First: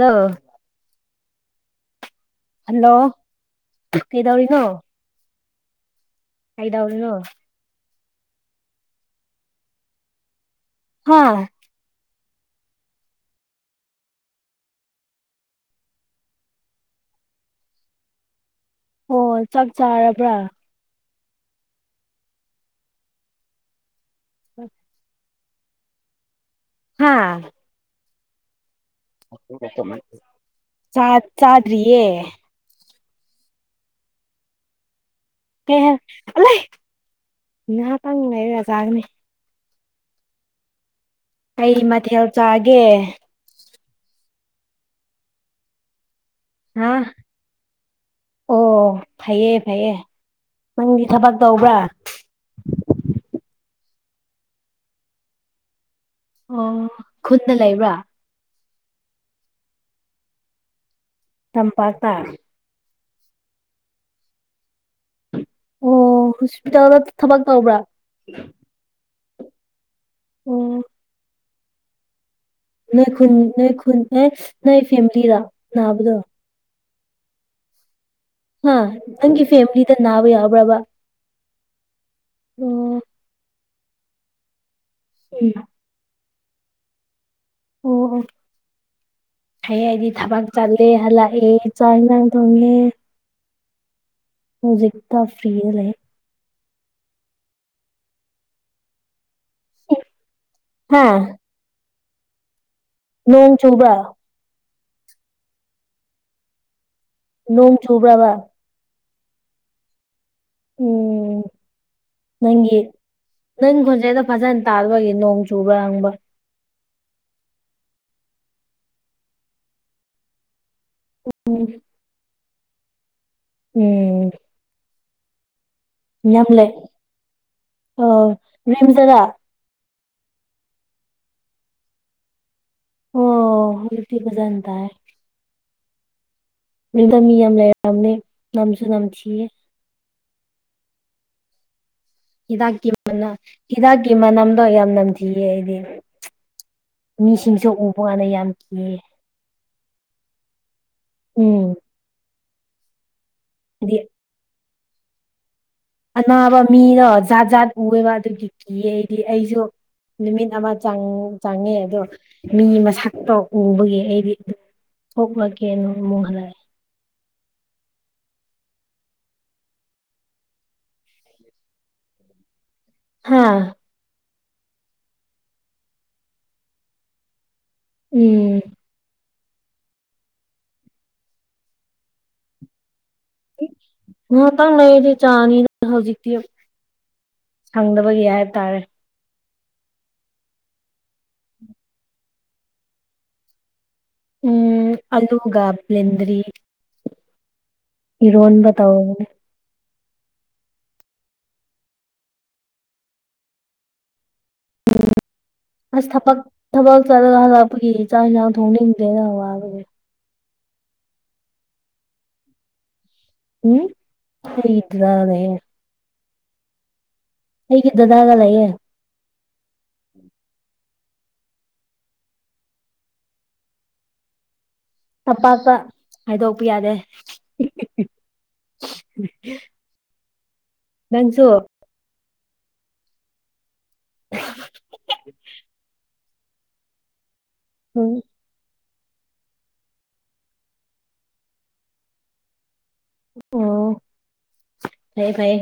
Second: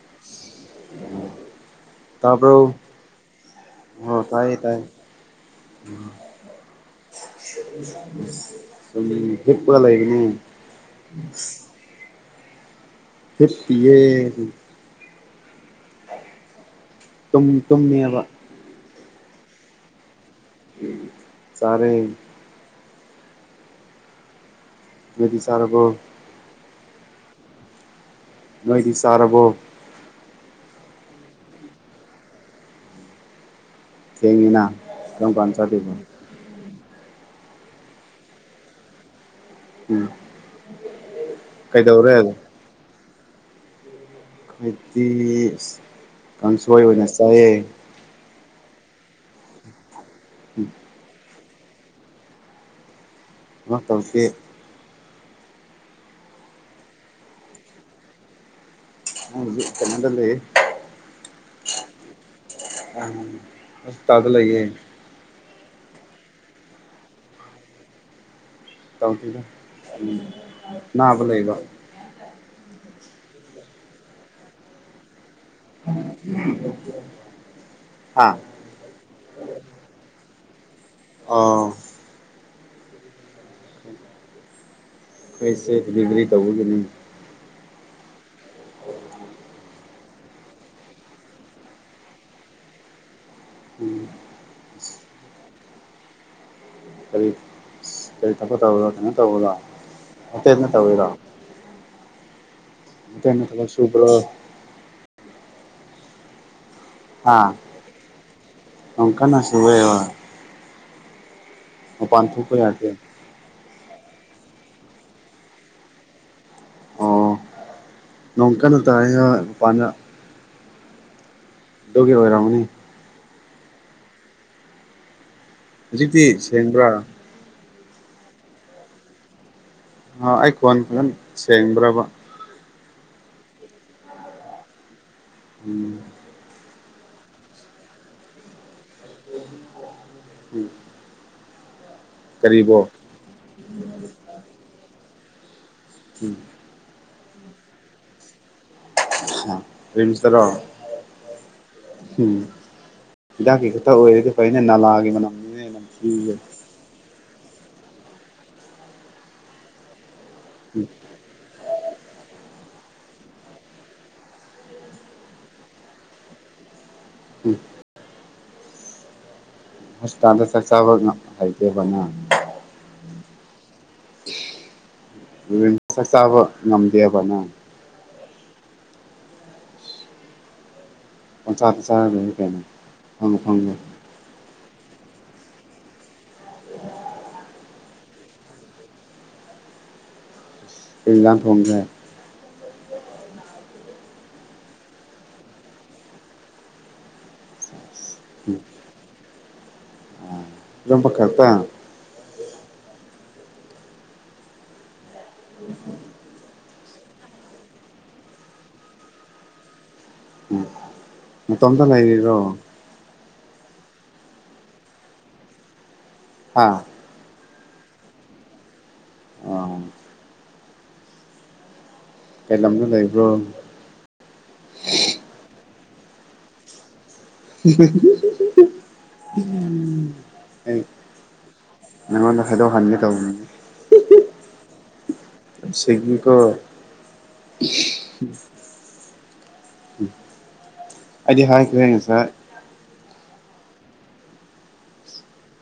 hello ꯇꯥꯕ꯭ꯔꯣ hello ꯑꯥ ꯇꯥꯏꯌꯦ ꯀꯩꯗꯧꯔꯤꯅꯣ ꯇꯥꯏ [inaudible] ꯀꯩꯗꯧꯔꯤꯅꯣ ꯁꯨꯝ ꯍꯤꯞꯔꯒ ꯂꯩꯕꯅꯤꯅꯦ ꯍꯥ ꯍꯤꯞꯄꯤꯌꯦ ꯇꯨꯝ ꯇꯨꯝꯃꯤꯌꯦꯕ ꯑꯣ ꯆꯥꯛ ꯆꯥꯔꯕ꯭ꯔꯥ ꯆꯥꯔꯦ ꯎꯝ ꯅꯣꯏꯗꯤ ꯆꯥꯔꯕꯣ ꯍꯥ ꯅꯣꯏꯗꯤ ꯆꯥꯔ ꯆꯥ ꯆꯥꯗ꯭ꯔꯤꯌꯦ ꯊꯦꯡꯉꯤꯅ ꯀꯔꯝ ꯀꯥꯟ ꯑꯦ ꯆꯥꯗꯣꯏꯕ [unintelligible] ꯂꯩ ꯉꯍꯥꯛꯇꯪ ꯂꯩꯔꯖꯥꯒꯅꯦ ꯆꯥꯅꯤ ꯎꯝ ꯀꯩ ꯀꯩꯗꯧꯔꯦ ꯃꯊꯦꯜ ꯆꯥꯒꯦ ꯑꯏꯗꯤ ꯀꯥꯡꯁꯣꯏ ꯍꯥꯥ ꯑꯣꯏꯅ ꯆꯥꯏꯌꯦ ꯑꯣ ꯐꯩꯌꯦ ꯐꯩꯌꯦ ꯎꯝ ꯅꯪꯗꯤ ꯊꯕꯛ ꯇꯧꯕ꯭ꯔꯥ ꯊꯕꯛ ꯇꯧꯗꯦ ꯑꯣ ꯈꯨꯟꯗ ꯂꯩꯕ꯭ꯔꯥ [unintelligible] ꯗꯤ ꯆꯪꯉꯗ ꯂꯩꯌꯦ ꯇꯝꯄꯥꯛ ꯇ ꯑ ꯑꯩ ꯍꯣꯁꯄꯤꯇꯥꯜꯗ ꯂꯩꯌꯦ ꯑꯣ ꯍꯣꯁꯄꯤꯇꯥꯜꯗ ꯊꯕꯛ ꯇꯧꯕ꯭ꯔꯥ ꯇꯧꯗꯦꯗ ꯑꯣ ꯑꯅꯥꯕ ꯂꯩꯕ ꯅꯣꯏ ꯈꯨꯟ ꯅꯣꯏ ꯈꯨꯟ ꯑꯦ ꯅꯣꯏ ꯐꯦꯃꯤꯂꯤꯔꯣ ꯍꯥꯥ ꯍꯥ ꯅꯪꯒꯤ ꯐꯦꯃꯤꯂꯤꯗ ꯅꯥꯕ ꯌꯥꯎꯕ꯭ꯔꯕ ꯑꯥ ꯑꯣ ꯑꯣ ꯈꯣꯏ ꯏꯆꯦ ꯗꯤꯂꯤꯚꯔꯤ ꯇꯧꯕꯒꯤꯅꯤ ꯑꯣ ꯑꯣ ꯑꯦ ꯑꯩꯗꯤ ꯊꯕꯛ ꯆꯠꯂꯦ ꯍꯜꯂꯛꯑꯦ ꯆꯥꯛ ꯏꯟꯖꯥꯡ ꯊꯣꯡꯉꯦ ꯎꯝ ꯍꯧꯖꯤꯛꯇ ꯐ꯭ꯔꯤꯗ ꯂꯩꯌ ꯀꯔꯤ ꯀꯔꯤ ꯊꯕꯛ ꯇꯧꯔꯒ ꯀꯩꯅꯣ ꯇꯧꯔꯒ ꯍꯣꯇꯦꯜꯗ ꯍꯥ ꯇꯧꯔꯤꯔꯣ ꯏꯇꯩꯅ ꯅꯣꯡ ꯊꯕꯛ ꯆꯨꯕ꯭ꯔꯥ ꯁꯨꯕ꯭ꯔꯣ ꯍꯥ ꯅꯣꯡ ꯆꯨꯕ꯭ꯔꯕ ꯅꯣꯡ ꯀꯟꯅ ꯆꯨꯏꯌꯦꯕ ꯎꯝ ꯊꯣꯛꯄ ꯅꯪꯒꯤ ꯌꯥꯗꯦ ꯅꯪ ꯈꯣꯟꯖꯦꯜꯗꯣ ꯐꯖꯟꯅ ꯇꯥꯕꯒꯤ ꯅꯣꯡ ꯆꯨꯕ ꯍꯪꯕ ꯑꯣ ꯅꯣꯡ ꯀꯟꯅ ꯇꯥꯏ ꯍꯣꯏ ꯃꯄꯥꯟꯗ ꯎꯝ ꯑꯗꯨꯒꯤ ꯑꯣꯏꯔꯝꯅꯤ ꯎꯝ ꯍꯧꯖꯤꯛꯇꯤ ꯁꯦꯡꯕ꯭ꯔꯥ ꯑꯣ ꯔꯤꯝꯁꯇꯔꯥ ꯑ ꯑꯩ ꯈꯣꯟ ꯐꯖꯟ ꯁꯦꯡꯕ꯭ꯔꯕ ꯑꯣ ꯍꯧꯖꯤꯛꯇꯤ ꯐꯖꯟ ꯇꯥꯏ ꯎꯝ ꯔꯦꯟꯗ ꯃꯤ ꯌꯥꯝ ꯂꯩꯔꯕꯅꯦ ꯅꯝꯁꯨ ꯅꯝꯊꯤꯌꯦ ꯎꯝ ꯀꯔꯤꯕꯣ ꯍꯤꯗꯥꯛꯀꯤ ꯃꯅꯥ ꯍꯤꯗꯥꯛꯀꯤ ꯃꯅꯝꯗꯣ ꯌꯥꯝ ꯅꯝꯊꯤꯌꯦ ꯑꯩꯗꯤ ꯎꯝ ꯃꯤꯁꯤꯡꯁꯨ ꯎꯕ ꯀꯥꯟꯗ ꯌꯥꯝ ꯀꯤꯌꯦ ꯔꯤꯝꯁꯇꯔꯣ ꯎꯝ ꯎꯝ ꯍꯤꯗꯥꯛꯀꯤ ꯈꯛꯇ ꯍꯥꯏꯗꯤ ꯑꯣꯏꯔꯗꯤ ꯐꯩꯅꯦ ꯅꯥꯂꯥꯒꯤ ꯃꯅꯝꯗꯨꯅ ꯍꯦꯟꯅ ꯑꯅꯥꯕ ꯃꯤꯗꯣ ꯖꯥꯠ ꯖꯥꯠ ꯎꯔꯦꯕ ꯑꯗꯨꯒꯤ ꯀꯤꯌꯦ ꯑꯩꯗꯤ ꯑꯩꯁꯨ ꯅꯨꯃꯤꯠ ꯑꯃ ꯎꯝ ꯆꯪ ꯆꯪꯉꯦ ꯑꯗꯣ ꯃꯤ ꯃꯁꯛꯇꯣ ꯎꯕꯒꯤ ꯑꯩꯗꯤ ꯊꯣꯛꯂꯛꯀꯦꯅ ꯑꯃꯨꯛ ꯍꯦꯜꯂꯦ ꯎꯝ ꯍꯣꯁꯄꯤꯇꯥꯜꯗ ꯆꯥꯛ ꯆꯥꯕ ꯉꯥ ꯍꯩꯇꯦꯕ ꯅꯪ ꯍꯥꯥ ꯔꯤꯝꯁꯇꯥ ꯆꯥꯕ ꯉꯝꯗꯦꯕ ꯅꯪ ꯎꯝ ꯄꯟꯆꯥ ꯆꯥꯗ꯭ꯔꯗꯤ ꯀꯩꯅꯣ ꯑꯐꯪ ꯑꯐꯪꯕ ꯉꯍꯥꯛꯇꯪ ꯂꯩꯔꯗꯤ ꯆꯥꯅꯤ ꯍꯧꯖꯤꯛꯇꯤ [inaudible] ꯈꯪꯗꯕꯒꯤ ꯍꯥꯏꯕꯇꯥꯔꯦ ꯀꯩ ꯍꯦꯟꯖꯥꯡ ꯊꯣꯡꯈꯔꯦ ꯎꯝ ꯑꯜꯂꯨꯒ ꯕ꯭ꯂꯦꯟꯗꯔꯤ ꯏꯔꯣꯟꯕ ꯇꯧꯕꯅꯦ ꯏꯔꯣꯟꯕ ꯈꯛꯇꯪ ꯑꯁ ꯊꯕꯛ ꯊꯕꯛ ꯆꯠꯂꯒ ꯍꯂꯛꯄꯒꯤ ꯆꯥꯡ ꯍꯦꯟꯖꯥꯡ ꯊꯣꯡꯅꯤꯡꯗꯦꯗ ꯋꯥꯕꯒꯤ ꯅꯇꯣꯝꯇ ꯂꯩꯔꯤꯔꯣ ꯎꯝ ꯈꯣꯏ ꯗꯥꯗꯥꯒ ꯂꯩꯌꯦ ꯍꯥ ꯑꯩꯒꯤ ꯗꯥꯗꯥ ꯒ ꯂꯩꯌꯦ ꯑꯥ ꯀꯩ ꯂꯝꯗ ꯂꯩꯕ꯭ꯔꯣ ꯇꯝꯄꯥꯛꯇ ꯍꯥꯏꯗꯣꯛꯄ ꯌꯥꯗꯦ [unintelligible] ꯅꯪꯖꯨ ꯅꯪꯉꯣꯟꯗ ꯍꯥꯏꯗꯣꯛꯍꯟꯒꯦ ꯇꯧꯕꯅꯤꯗ [unintelligible] ꯁꯤꯡꯉꯤꯀꯣ ꯎꯝ ꯎꯝ ꯑꯩꯗꯤ ꯍꯥꯏꯈ꯭ꯔꯦ ꯉꯁꯥꯏ ꯑꯣ ꯐꯩꯌꯦ ꯐꯩꯌꯦ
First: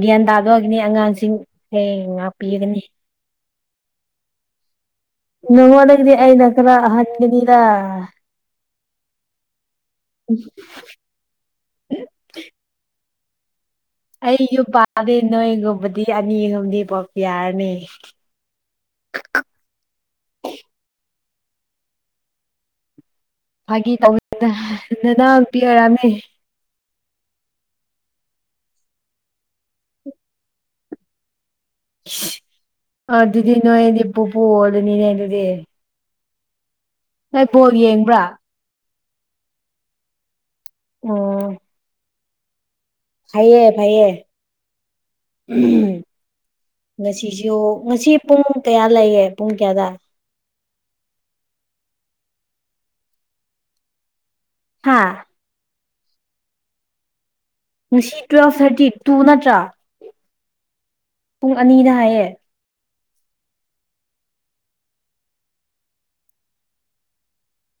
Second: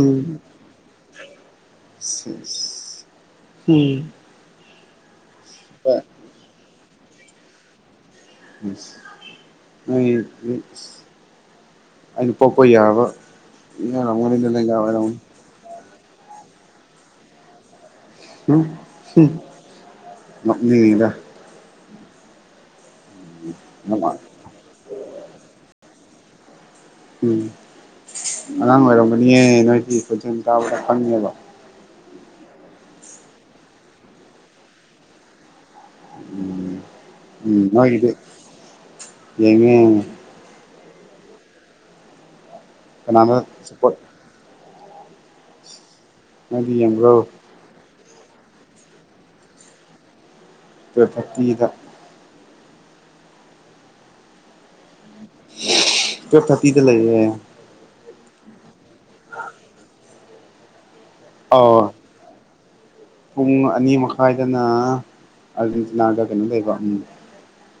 ꯒ꯭ꯌꯥꯟ ꯇꯥꯗꯣꯒꯤꯅꯦ ꯑꯉꯥꯡꯁꯤꯡ ꯑꯦ ꯉꯥꯛꯄꯤꯑꯒꯅꯤ ꯎꯝ ꯅꯉꯣꯟꯗꯩꯗꯤ ꯑꯩꯅ ꯈꯔ ꯑꯍꯟꯒꯅꯤꯗ ꯏꯁ ꯅꯪꯒꯤ ꯏꯁ ꯑꯩꯅ ꯄꯣꯛꯄ ꯌꯥꯕ ꯑꯩ ꯌꯥꯔꯝꯒꯅꯤꯗꯥ ꯌꯨꯝ ꯅꯣꯏꯗꯥꯋꯥꯏꯔꯝ ꯄꯥꯜꯂꯦ ꯅꯣꯏꯒꯨꯝꯕꯗꯤ ꯑꯅꯤ ꯑꯍꯨꯝꯗꯤ ꯄꯣꯛꯄ ꯌꯥꯔꯅꯤ ꯍꯨꯝ ꯍꯨꯝ ꯅꯣꯛꯅꯤꯡꯉꯤꯗ ꯐꯥꯒꯤ ꯇꯧꯅꯤꯗ ꯅꯅꯥꯎꯄꯤ ꯑꯣꯏꯔꯝꯅꯤ ꯎꯝ ꯑꯉꯥꯡ ꯑꯣꯏꯔꯝꯒꯅꯤꯌꯦ ꯅꯣꯏꯒꯤ ꯈꯣꯟꯖꯦꯜ ꯇꯥꯕꯗ ꯈꯪꯉꯦꯕ ꯑꯗꯨꯗꯤ ꯅꯣꯏꯅꯤ ꯄꯨꯨꯄꯨ ꯑꯣꯏꯔꯅꯤꯅꯦ ꯑꯗꯨꯗꯤ ꯅꯣꯏ ꯎꯝ ꯕꯣꯜ ꯅꯣꯏꯒꯤꯗꯤ ꯌꯦꯡꯕ꯭ꯔꯥ ꯌꯦꯡꯉꯦ ꯌꯦꯡꯉꯦ ꯑꯣ ꯀꯅꯥꯅ ꯐꯩꯌꯦ ꯁꯞꯄꯣꯔꯠ ꯐꯩꯌꯦ ꯅꯣꯏꯗꯤ ꯌꯦꯡꯕ꯭ꯔꯣ ꯉꯁꯤꯁꯨ ꯉꯁꯤ ꯄꯨꯡ ꯀꯌꯥ ꯂꯩꯌꯦ ꯄꯨꯡ ꯀꯌꯥꯗ ꯇꯨꯋꯦꯞ ꯊ꯭ꯔꯥꯇꯤꯗ ꯍꯥꯥ ꯇꯨꯋꯦꯞ ꯊꯥꯔꯇꯤꯗ ꯂꯩꯌꯦ ꯉꯁꯤ ꯇꯨꯋꯦꯜꯐ ꯊꯥꯔꯇꯤ ꯇꯨ ꯅꯠꯇ꯭ꯔꯥ ꯄꯨꯡ ꯑꯥꯎ ꯑꯅꯤꯅ ꯍꯥꯏꯌꯦ ꯄꯨꯡ ꯑꯅꯤ ꯃꯈꯥꯏꯗꯅ ꯑꯥꯔꯖꯦꯟꯇꯤꯅꯥꯒ ꯀꯩꯅꯣ ꯂꯩꯕ ꯎꯝ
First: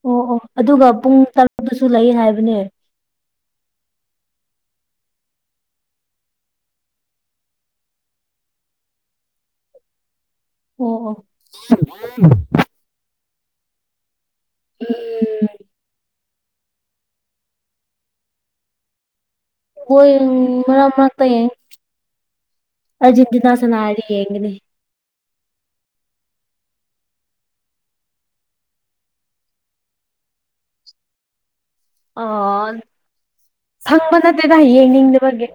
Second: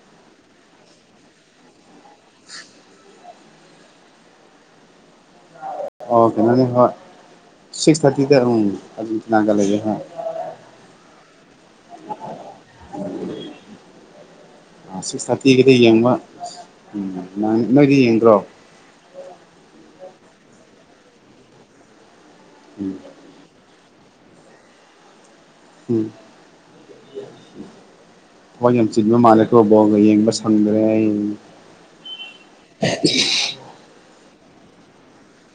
ꯑꯣ ꯑꯣ ꯑꯗꯨꯒ ꯄꯨꯡ ꯇꯔꯨꯛꯇꯁꯨ ꯂꯩ ꯍꯥꯏꯕꯅꯦ ꯑꯣ ꯀꯩꯅꯣꯅꯦ ꯍꯣꯏ ꯁꯤꯛꯁ ꯊꯥꯔꯇꯤꯗ ꯎꯝ ꯑꯔꯖꯦꯟꯇꯤꯅꯥꯒ ꯂꯩꯌꯦ ꯍꯣꯏ ꯑꯣ ꯑꯣ [inaudible] ꯑꯥ ꯁꯤꯛꯁ ꯎꯝ ꯊꯥꯔꯇꯤꯒꯤꯗꯤ ꯌꯦꯡꯕ ꯎꯝ ꯅꯥꯏꯅꯤ ꯅꯣꯏꯗꯤ ꯌꯦꯡꯗ꯭ꯔꯣ ꯍꯣꯏ ꯃꯔꯛ ꯃꯔꯛꯇ ꯌꯦꯡꯉꯤ ꯎꯝ ꯑꯔꯖꯦꯟꯇꯤꯅꯥ ꯁꯅꯥꯔꯗꯤ ꯌꯦꯡꯒꯅꯤ ꯎꯝ ꯊꯕꯛ ꯌꯥꯝ ꯆꯤꯟꯕ ꯃꯥꯜꯂꯦꯀꯣ ꯕꯣꯜꯒ ꯌꯦꯡꯕ ꯁꯪꯗ꯭ꯔꯦ ꯍꯥꯏꯅꯤ ꯑꯣ ꯁꯪꯕ ꯅꯠꯇꯦꯗ ꯌꯦꯡꯅꯤꯡꯗꯕꯒꯤ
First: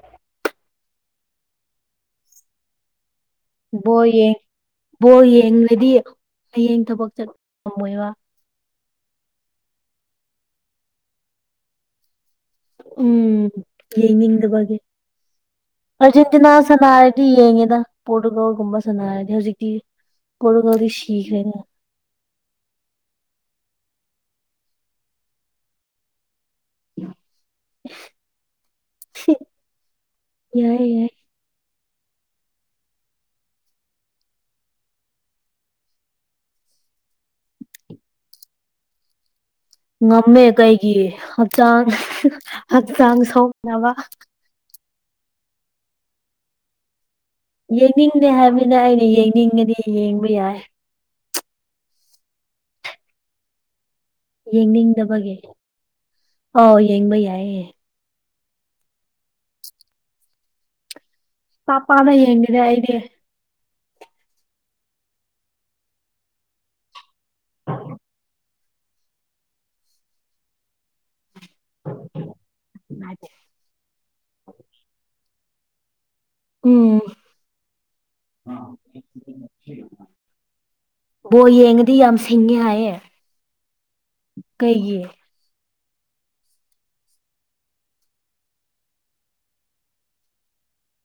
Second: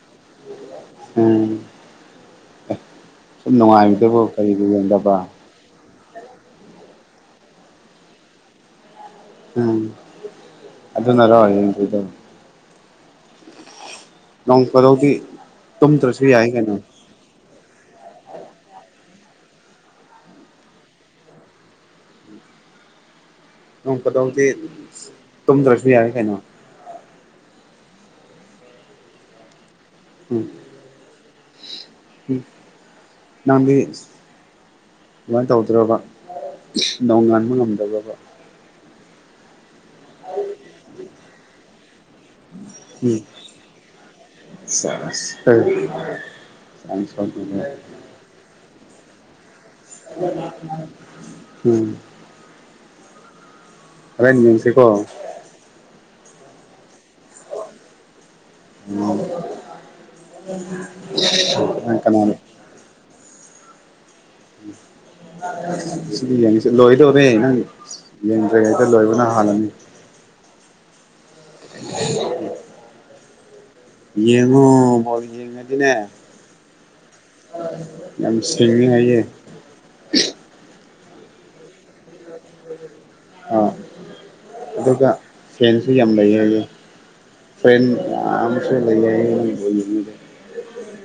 ꯑꯥꯡ ꯕꯣꯜ ꯅꯨꯡꯉꯥꯏꯕꯗꯕꯨ ꯌꯦꯡ ꯀꯔꯤꯒꯤ ꯌꯦꯡꯗꯕ ꯕꯣꯜ ꯌꯦꯡꯂꯗꯤ ꯍꯌꯦꯡ ꯊꯕꯛ ꯆꯠ ꯉꯝꯃꯣꯏꯕ ꯎꯝ ꯑꯗꯨꯅꯔꯣ ꯌꯦꯡꯗ꯭ꯔꯤꯗꯣ ꯎꯝ ꯅꯣꯡ ꯌꯦꯅꯤꯡꯗꯕꯒꯤ ꯐꯥꯗꯣꯛꯇꯤ ꯇꯨꯝꯗ꯭ꯔꯁꯨ ꯌꯥꯏ ꯑꯔꯖꯦꯟꯇꯤꯅꯥ ꯀꯩꯅꯣ ꯁꯥꯟꯅ ꯗꯤ ꯌꯦꯡꯉꯦꯗ ꯄꯣꯔꯇꯨꯒꯜꯒꯨꯝꯕ ꯁꯥꯟꯅꯔꯗꯤ ꯍꯧꯖꯤꯛꯇꯤ ꯄꯣꯔꯇꯨꯒꯥꯜꯗꯤ ꯁꯤꯈ꯭ꯔꯦꯅ ꯅꯣꯡ ꯐꯥꯗꯣꯛꯇꯤ ꯇꯨꯝꯗ꯭ꯔꯁꯨ ꯌꯥꯏ ꯀꯩꯅꯣ [unintelligible] ꯌꯥꯏ ꯌꯥꯏ [unintelligible] ꯅꯪꯗꯤ ꯑꯗꯨꯃꯥꯏ ꯇꯧꯗ꯭ꯔꯣꯕ ꯅꯣꯡ ꯉꯥꯟꯕ ꯉꯝꯗꯕ꯭ꯔꯕ ꯉꯝꯃꯦ ꯀꯩꯒꯤ ꯍꯛꯆꯥꯡ ꯍꯛꯆꯥꯡ ꯁꯣꯛꯅꯕ ꯆꯥꯁ [unintelligible] ꯅꯤꯡꯗꯦ ꯍꯥꯏꯕꯅꯤꯅ ꯑꯩꯅ ꯌꯦꯡꯅꯤꯡꯉꯗꯤ ꯌꯦꯡꯕ ꯌꯥꯏ ꯎꯝ ꯍꯣꯔꯦꯟ ꯌꯦꯡꯁꯤꯀꯣ ꯌꯦꯡꯅꯤꯡꯗꯕꯒꯤ ꯑꯣ ꯌꯦꯡꯕ ꯌꯥꯏꯌꯦ [unintelligible] [inaudible] [inaudible] ꯅꯪ ꯄꯥꯛꯄꯥꯛꯅ ꯀꯅꯥꯅꯣ ꯌꯦꯡꯗꯦꯗ ꯑꯩꯗꯤ [unintelligible] ꯂꯣꯏꯗꯧꯔꯦ ꯅꯪ ꯌꯦꯡꯗ꯭ꯔꯤꯉꯩꯗ ꯂꯣꯏꯕꯅ ꯍꯥꯜꯂꯅꯤ [inaudible] ꯌꯦꯡꯉꯣ ꯕꯣꯜ ꯌꯦꯡꯉꯗꯤꯅꯦ ꯎꯝ ꯌꯥꯝ ꯁꯤꯡꯉꯦ ꯍꯥꯏꯌꯦ ꯕꯣꯜ ꯌꯦꯡꯉꯗꯤ ꯌꯥꯝ ꯁꯤꯡꯉꯦ ꯍꯥꯏꯌꯦ ꯑꯥ ꯀꯩꯒꯤ ꯑꯗꯨꯒ ꯐ꯭ꯔꯦꯟꯁꯨ ꯌꯥꯝ ꯂꯩ ꯍꯥꯏꯌꯦ ꯐ꯭ꯔꯦꯟ ꯌꯥꯝꯁꯨ ꯂꯩ [unintelligible]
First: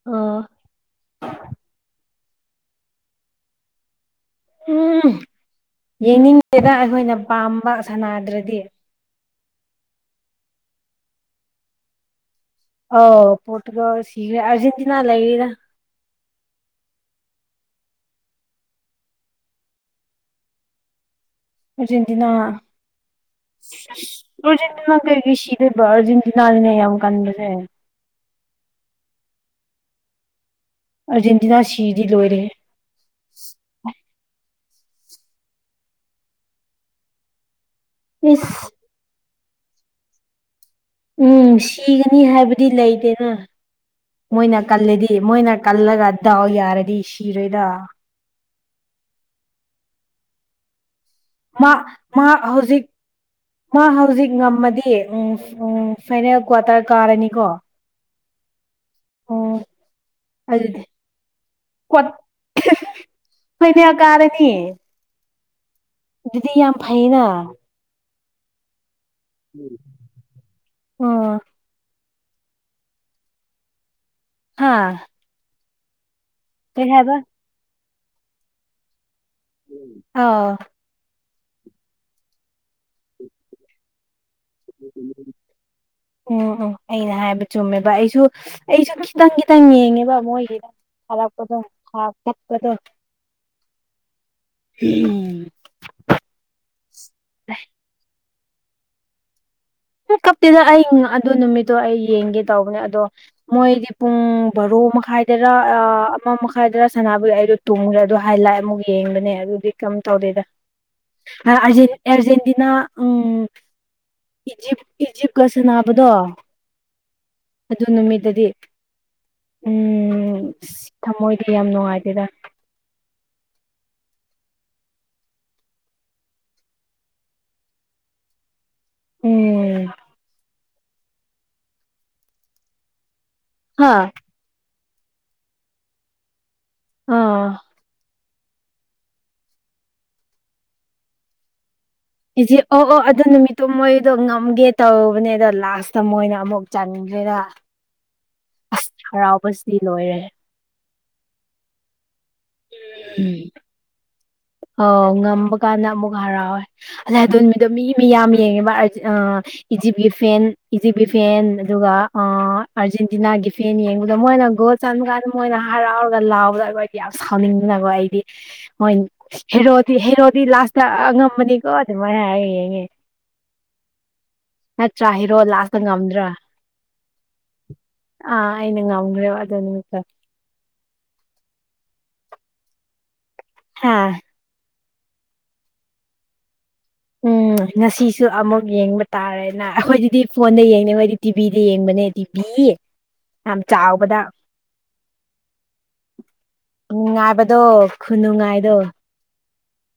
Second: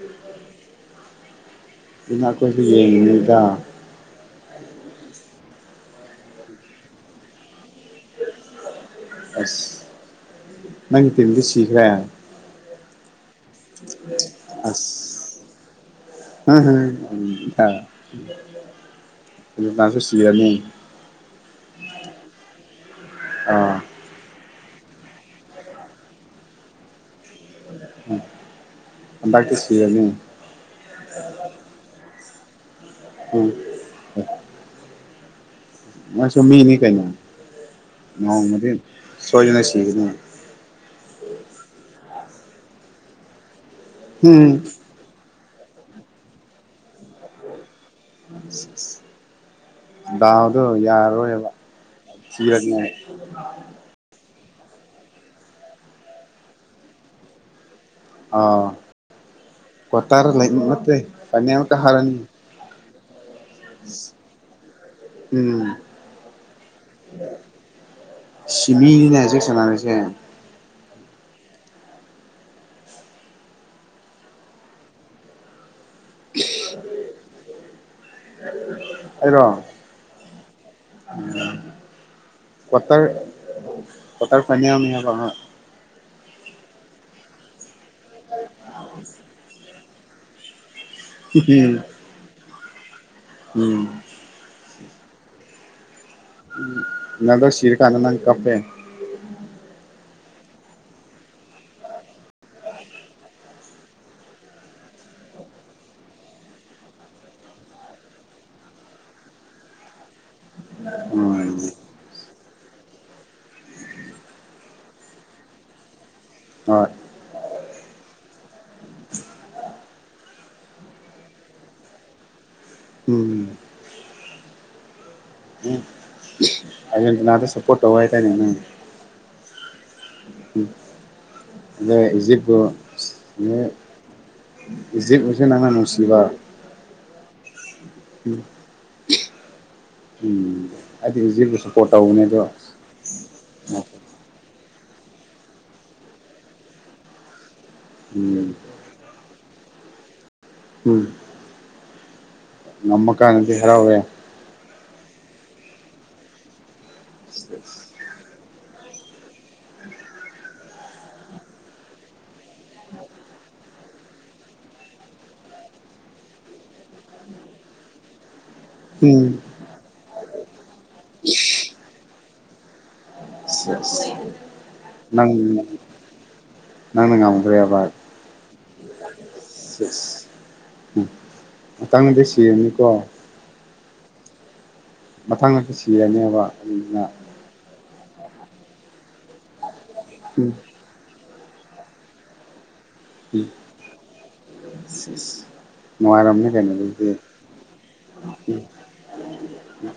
ꯑꯣ ꯑꯗꯨꯅ ꯑꯩꯈꯣꯏꯁꯨ [unintelligible] [unintelligible] ꯌꯦꯡꯅꯤꯡꯇꯦꯗ ꯑꯩꯈꯣꯏꯅ ꯄꯥꯝꯕ ꯁꯥꯟꯅꯗ꯭ꯔꯗꯤ ꯑꯁ ꯅꯪ ꯇꯤꯝꯗꯤ ꯁꯤꯈ꯭ꯔꯦ ꯑꯥꯎ ꯄꯣꯔꯇꯨꯒꯜ ꯁꯤꯒ꯭ꯔꯦ ꯑꯔꯖꯦꯟꯇꯤꯅꯥ ꯑꯁ ꯂꯩꯔꯤꯗ [unintelligible] ꯁꯤꯔꯅꯤ ꯑꯔꯖꯦꯟꯇꯤꯅꯥ ꯑꯥ ꯑꯔꯖꯦꯟꯇꯤꯅꯥ ꯀꯩꯒꯤ ꯁꯤꯗꯣꯢꯕ ꯑꯔꯖꯦꯟꯇꯤꯅꯥꯅꯤꯅꯦ ꯌꯥꯝ ꯀꯟꯕꯁꯦ ꯍꯟꯗꯛꯇꯤ ꯁꯤꯔꯅꯤ ꯑꯔꯖꯦꯟꯇꯤꯅꯥ ꯁꯤꯗꯤ ꯂꯣꯏꯔꯦꯍꯦ ꯎꯝ ꯃꯥꯁꯨ ꯃꯤꯅꯤ ꯀꯩꯅꯣ ꯏꯁ ꯅꯣꯡꯃꯗꯤ ꯁꯣꯏꯗꯅ ꯁꯤꯒꯅꯤ ꯎꯝ ꯁꯤꯒꯅꯤ ꯍꯥꯏꯕꯗꯤ ꯂꯩꯇꯦꯅ ꯎꯝ ꯃꯣꯏꯅ ꯀꯜꯂꯗꯤ ꯃꯣꯏꯅ ꯀꯜꯂꯒ ꯗꯥꯎ ꯌꯥꯔꯗꯤ ꯁꯤꯔꯣꯏꯗ [unintelligible] ꯗꯥꯎꯗꯣ ꯌꯥꯔꯔꯣꯢ ꯃꯥ ꯃꯥ ꯍꯧꯖꯤꯛ ꯃꯥ ꯍꯧꯖꯤꯛ ꯉꯝꯃꯗꯤ ꯎꯝ ꯎꯝ ꯐꯥꯏꯅꯦꯜ ꯀ꯭ꯋꯥꯇꯔ ꯀꯥꯔꯅꯤꯀꯣ ꯑꯥ ꯑꯣ ꯀ꯭ꯋꯥꯇꯔ ꯂꯩ ꯑꯗꯨꯗꯤ ꯅꯠꯇꯦ ꯐꯥꯢꯅꯦꯜ ꯀ꯭ꯋꯥ ꯀꯥꯔꯅꯤ [unintelligible] ꯐꯥꯏꯅꯦꯜ ꯀꯥꯔꯅꯤ ꯎꯝ ꯑꯗꯨꯗꯤ ꯌꯥꯝ ꯐꯩꯅ ꯁꯤꯃꯤꯅꯤꯅ [unintelligible] [unintelligible] ꯑꯣ ꯍꯥꯥ ꯀꯩ ꯍꯥꯏꯕ ꯑꯩꯔꯣ ꯑꯧ [unintelligible] ꯀ꯭ꯋꯥꯇꯔ ꯀ꯭ꯋꯥꯇꯔ ꯐꯥꯢꯅꯦꯜꯅꯦꯍꯕꯥ ꯑꯥ [unintelligible] ꯑꯩꯅ ꯍꯥꯏꯕ ꯆꯨꯝꯃꯦꯕꯥ ꯑꯩꯁꯨ ꯁ ꯑꯩꯁꯨ ꯈꯤꯇꯪ ꯈꯤꯇꯪ ꯌꯦꯡꯉꯦꯕꯥ ꯃꯣꯏꯒꯤꯗꯣ ꯊꯥꯔꯛꯄꯗꯣ ꯁ꯭ꯇꯥꯏꯜ ꯇꯞꯄꯗꯣ ꯎꯝ [unintelligible] ꯎꯝ ꯎꯝ ꯔꯣꯅꯥꯜꯗꯣ ꯁꯤꯔ ꯀꯥꯟꯗ ꯅꯪ ꯀꯞꯄꯦ ꯍꯝ ꯀꯞꯇꯦꯗꯥ ꯑꯩ ꯉꯥꯍꯥꯟꯗꯣ ꯅꯨꯃꯤꯠꯇꯣ ꯑꯩ ꯌꯦꯡꯒꯦ ꯇꯧꯕꯅꯦ ꯑꯗꯣ ꯃꯣꯏꯗꯤ ꯄꯨꯡ ꯕꯥꯔꯣ ꯃꯈꯥꯏꯗꯔꯥ ꯑꯥ ꯑꯃ ꯃꯈꯥꯏꯗꯔꯥ ꯁꯅꯥꯅꯕꯩ ꯑꯩꯗꯣ ꯇꯨꯝꯈ꯭ꯔꯦ ꯑꯗꯨ ꯍꯥꯏꯂꯥꯏꯠ ꯑꯃꯨꯛ ꯌꯦꯡꯕꯅꯦ ꯑꯗꯨꯗꯤ ꯀꯝ ꯇꯧꯗꯦꯗ ꯎꯝ ꯑꯥ ꯑꯥꯔꯖꯦꯟ ꯑꯦꯔꯖꯦꯟꯇꯤꯅꯥ ꯎꯝ ꯏꯖꯤꯞ ꯏꯖꯤꯞꯀ ꯁꯥꯟꯅꯕꯗꯣ ꯍꯣꯏꯠ ꯑꯗꯨ ꯅꯨꯃꯤꯠꯇꯗꯤ ꯎꯝ ꯁ ꯊꯃꯣꯏꯗꯤ ꯌꯥꯝ ꯅꯨꯡꯉꯥꯏꯇꯦꯗꯥ ꯎꯝ [unintelligible] ꯑꯔꯖꯦꯟꯇꯤꯅꯥꯗ ꯁꯄꯣꯔꯠ ꯇꯧꯋꯦ ꯍꯥꯏꯗꯥꯢꯅꯦ ꯅꯪ ꯎꯝ ꯎꯝ ꯅꯣꯢ ꯏꯖꯤꯞꯕꯨ [unintelligible] ꯅꯣꯢ ꯍꯥꯥ ꯏꯖꯤꯞ ꯅꯁꯨ ꯅꯪꯅ ꯅꯨꯡꯁꯤꯕ ꯑꯣ ꯎꯝ ꯑꯩꯗꯤ ꯏꯖꯤꯞꯕꯨ ꯁꯄꯣꯔꯠ ꯇꯧꯕꯅꯦ ꯑꯗꯣ ꯏꯖꯤꯞ ꯑꯣ ꯑꯣ ꯑꯗꯨ ꯅꯨꯃꯤꯠꯇꯨ ꯃꯣꯏꯗꯣ ꯉꯝꯒꯦ ꯇꯧꯕꯅꯦꯗꯥ ꯂꯥꯁꯇ ꯃꯣꯏꯅ ꯑꯃꯨꯛ ꯆꯟꯈ꯭ꯔꯦꯔꯥ ꯎꯝ ꯑꯁ ꯍꯔꯥꯎꯕꯁ ꯗꯤ ꯂꯣꯏꯍꯔꯦ ꯉꯝꯃ ꯎꯝ ꯀꯥꯟꯗꯗꯤ ꯍꯔꯥꯎꯔꯦ ꯑꯧ ꯉꯝꯕ ꯀꯥꯟꯗ ꯑꯃꯨꯛ ꯍꯔꯥꯎꯋꯦ ꯑꯗꯩ ꯑꯗꯨ ꯅꯨꯃꯤꯗꯣ ꯃꯤ ꯃꯌꯥꯝ ꯌꯦꯡꯉꯦꯕ [unintelligible] ꯑꯥ ꯏꯖꯤꯞꯀꯤ ꯐꯦꯟ ꯏꯖꯤꯞꯀꯤ ꯐꯦꯟ ꯑꯗꯨꯒꯥ ꯑꯥ ꯑꯥꯔꯖꯦꯟꯇꯤꯅꯥꯒꯤ ꯐꯦꯟ ꯌꯦꯡꯕꯗꯣ ꯃꯣꯏꯅ ꯒꯣꯜ ꯆꯟꯕ ꯀꯥꯟꯗ ꯃꯣꯏꯅ ꯍꯔꯥꯎꯔꯒ ꯂꯥꯎꯕꯗ ꯑꯈꯣꯏꯗꯤ ꯌꯥꯝ ꯁꯥꯎꯅꯤꯡꯗꯅꯀꯣ ꯑꯩꯗꯤ ꯃꯣꯏ ꯎꯝ ꯍꯦꯔꯣꯗꯤ ꯍꯦꯔꯣꯗꯤ ꯂꯥꯁꯇ ꯑꯉꯝꯕꯅꯤꯀꯣ ꯑꯗꯨꯃꯥꯏ ꯍꯥꯏꯔ ꯌꯦꯡꯉꯦ ꯁꯦꯁ [unintelligible] ꯅꯠꯇ꯭ꯔꯥ ꯅꯪ ꯍꯦꯔꯣ ꯂꯥꯁꯇ ꯉꯝꯗ꯭ꯔꯥ ꯅꯪꯅ ꯉꯝꯒ꯭ꯔꯦꯕꯥ ꯑꯥ ꯑꯩꯅ ꯉꯝꯒ꯭ꯔꯦꯕ ꯑꯗꯨ ꯅꯨꯃꯤꯠꯇꯨ ꯎꯝ ꯃꯊꯪꯗꯤ ꯁꯤꯔꯅꯤꯀꯣ ꯍꯥꯥ ꯃꯊꯪꯗꯗꯤ ꯁꯤꯔꯅꯤ ꯍꯥꯏꯕ ꯑꯔꯖꯦꯟꯇꯤꯅꯥ ꯎꯝ [unintelligible] ꯉꯁꯤꯁꯨ ꯑꯃꯨꯛ ꯌꯦꯡꯕ ꯇꯥꯔꯦꯅꯥ ꯑꯩꯈꯣꯏꯗꯗꯤ ꯐꯣꯟꯗ ꯌꯦꯡꯗꯦꯕ ꯑꯩꯗꯤ ꯇꯤꯚꯤꯗ ꯌꯦꯡꯕꯅꯦ ꯇꯤꯚꯤ ꯌꯥꯝ ꯆꯥꯎꯕꯗ ꯅꯨꯡꯉꯥꯏꯔꯝꯅꯤ ꯀꯩꯅꯣ ꯎꯝ ꯑꯗꯨꯗꯤ ꯉꯥꯕꯗꯣ ꯈꯨꯅꯨꯡꯉꯥꯏꯗꯣ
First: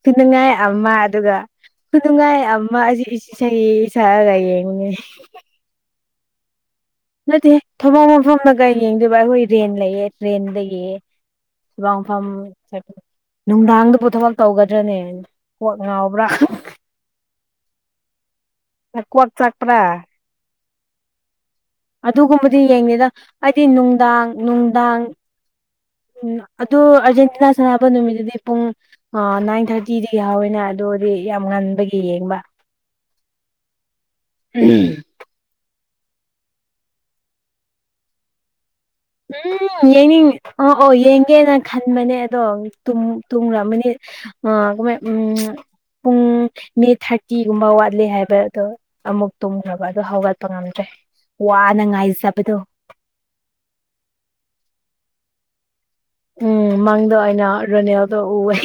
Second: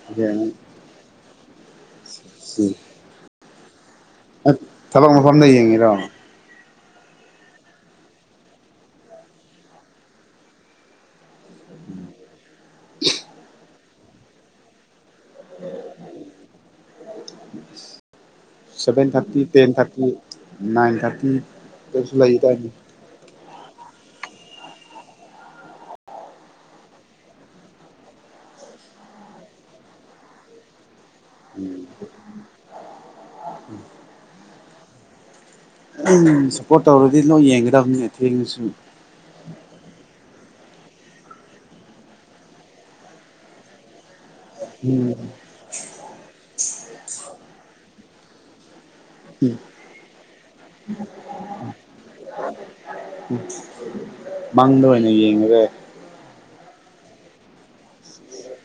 ꯈꯨꯅꯨꯡꯉꯥꯏ ꯑꯃ ꯑꯗꯨꯒ ꯈꯨꯅꯨꯡꯉꯥꯏ ꯑꯃ ꯑꯩꯁꯨ ꯏꯁꯩ ꯁꯛꯑꯒ ꯌꯦꯡꯉꯨꯅꯦ ꯊꯕꯛ ꯃꯐꯝꯗ ꯌꯦꯡꯉꯤꯔꯣ ꯅꯠꯇꯦꯍꯦ ꯊꯕꯛ ꯃꯐꯝꯗꯒ ꯌꯦꯡꯗꯦꯕ ꯑꯈꯣꯏ ꯔꯦꯟ ꯂꯩꯌꯦ ꯔꯦꯟꯗꯒꯤ ꯊꯕꯛ ꯃꯐꯝ ꯅꯨꯡꯗꯥꯡꯗꯕꯨ ꯊꯕꯛ ꯇꯧꯒꯗ꯭ꯔꯅꯦ ꯄꯣꯠ ꯉꯥꯎꯕ꯭ꯔꯥ ꯁꯚꯦꯟ ꯀꯣꯛ ꯊꯥꯔꯇꯤ ꯇꯦꯟ ꯆꯥꯛꯄ꯭ꯔꯥ ꯊꯥꯔꯇꯤ ꯅꯥꯏꯟ ꯊꯥꯔꯇꯤ ꯗꯁꯨ ꯑꯗꯨꯒꯨꯝꯕꯗꯤ ꯂꯩꯗꯥꯏꯅꯦ ꯌꯦꯡꯗꯦꯗ ꯑꯩꯗꯤ ꯅꯨꯡꯗꯥꯡ ꯅꯨꯡꯗꯥꯡ ꯎꯝ ꯑꯗꯨ ꯑꯥꯔꯖꯦꯟꯇꯤꯅꯥ ꯁꯥꯟꯅꯥꯕ ꯅꯨꯃꯤꯠꯇꯨꯗꯤ ꯄꯨꯡ ꯑ ꯅꯥꯏꯟ ꯊꯥꯔꯇꯤꯗꯒꯤ ꯌꯥꯎꯋꯦꯅꯦ ꯑꯗꯨ ꯑꯣꯗꯤ ꯌꯥꯝ ꯉꯟꯕꯒꯤ ꯌꯦꯡꯕ ꯎꯝ ꯎꯝ ꯁꯞꯄꯣꯔꯠ ꯇꯧꯔꯗꯤ ꯂꯣꯏ ꯌꯦꯡꯒꯗꯕꯅꯦ ꯊꯦꯡꯂꯁꯨ ꯎꯝ ꯌꯦꯡꯅꯤꯡ ꯑꯣ ꯑꯣ ꯌꯦꯡꯒꯦꯅ ꯈꯟꯕꯅꯦ ꯑꯗꯣ ꯇꯨꯝ ꯇꯨꯝꯔꯝꯃꯅꯤ ꯑ ꯀꯃꯥꯏ ꯎꯝ ꯄꯨꯡ ꯃꯤ ꯊꯥꯔꯇꯤꯒꯨꯝꯕ ꯋꯥꯠꯂꯤ ꯍꯥꯏꯕ ꯑꯗꯣ ꯑꯃꯨꯛ ꯇꯨꯝꯈ꯭ꯔꯕ ꯑꯗꯨ ꯍꯧꯒꯠꯄ ꯉꯝꯗ꯭ꯔꯦ ꯋꯥꯅ ꯉꯥꯏꯖꯕꯗꯣ ꯃꯪꯗ ꯑꯣꯏꯅ ꯌꯦꯡꯉꯒꯦ ꯎꯝ ꯃꯪꯗ ꯑꯣꯏꯅ ꯔꯣꯅꯦꯜꯗꯣ ꯎꯋꯦ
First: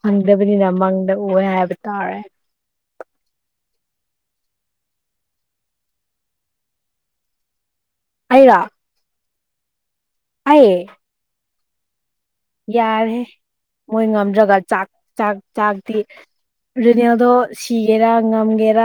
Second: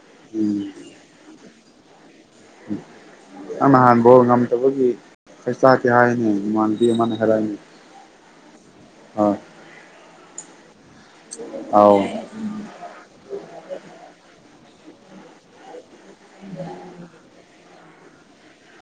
ꯐꯪꯗꯕꯅꯤꯅ ꯃꯪꯗ ꯎꯋꯦ ꯍꯥꯏꯕ ꯇꯥꯔꯦ ꯅꯪ ꯅꯍꯥꯟ ꯕꯣꯜ ꯉꯝꯗꯕꯒꯤ ꯆꯩ ꯆꯥꯛꯀꯦ ꯍꯥꯏꯅꯤ ꯃꯥꯟꯕꯤ ꯑꯃꯅ ꯍꯥꯏꯔꯝꯅꯤ ꯑꯩꯔꯣ ꯍꯣꯏ ꯑꯩ ꯑꯧ ꯌꯥꯔꯦꯍꯦ ꯃꯣꯏ ꯉꯝꯗ꯭ꯔꯒ ꯆꯥꯛ ꯆꯥꯛ ꯆꯥꯛꯇꯤ ꯔꯦꯅꯦꯜꯗꯣ ꯁꯤꯒꯦꯔꯥ ꯉꯝꯒꯦꯔꯥ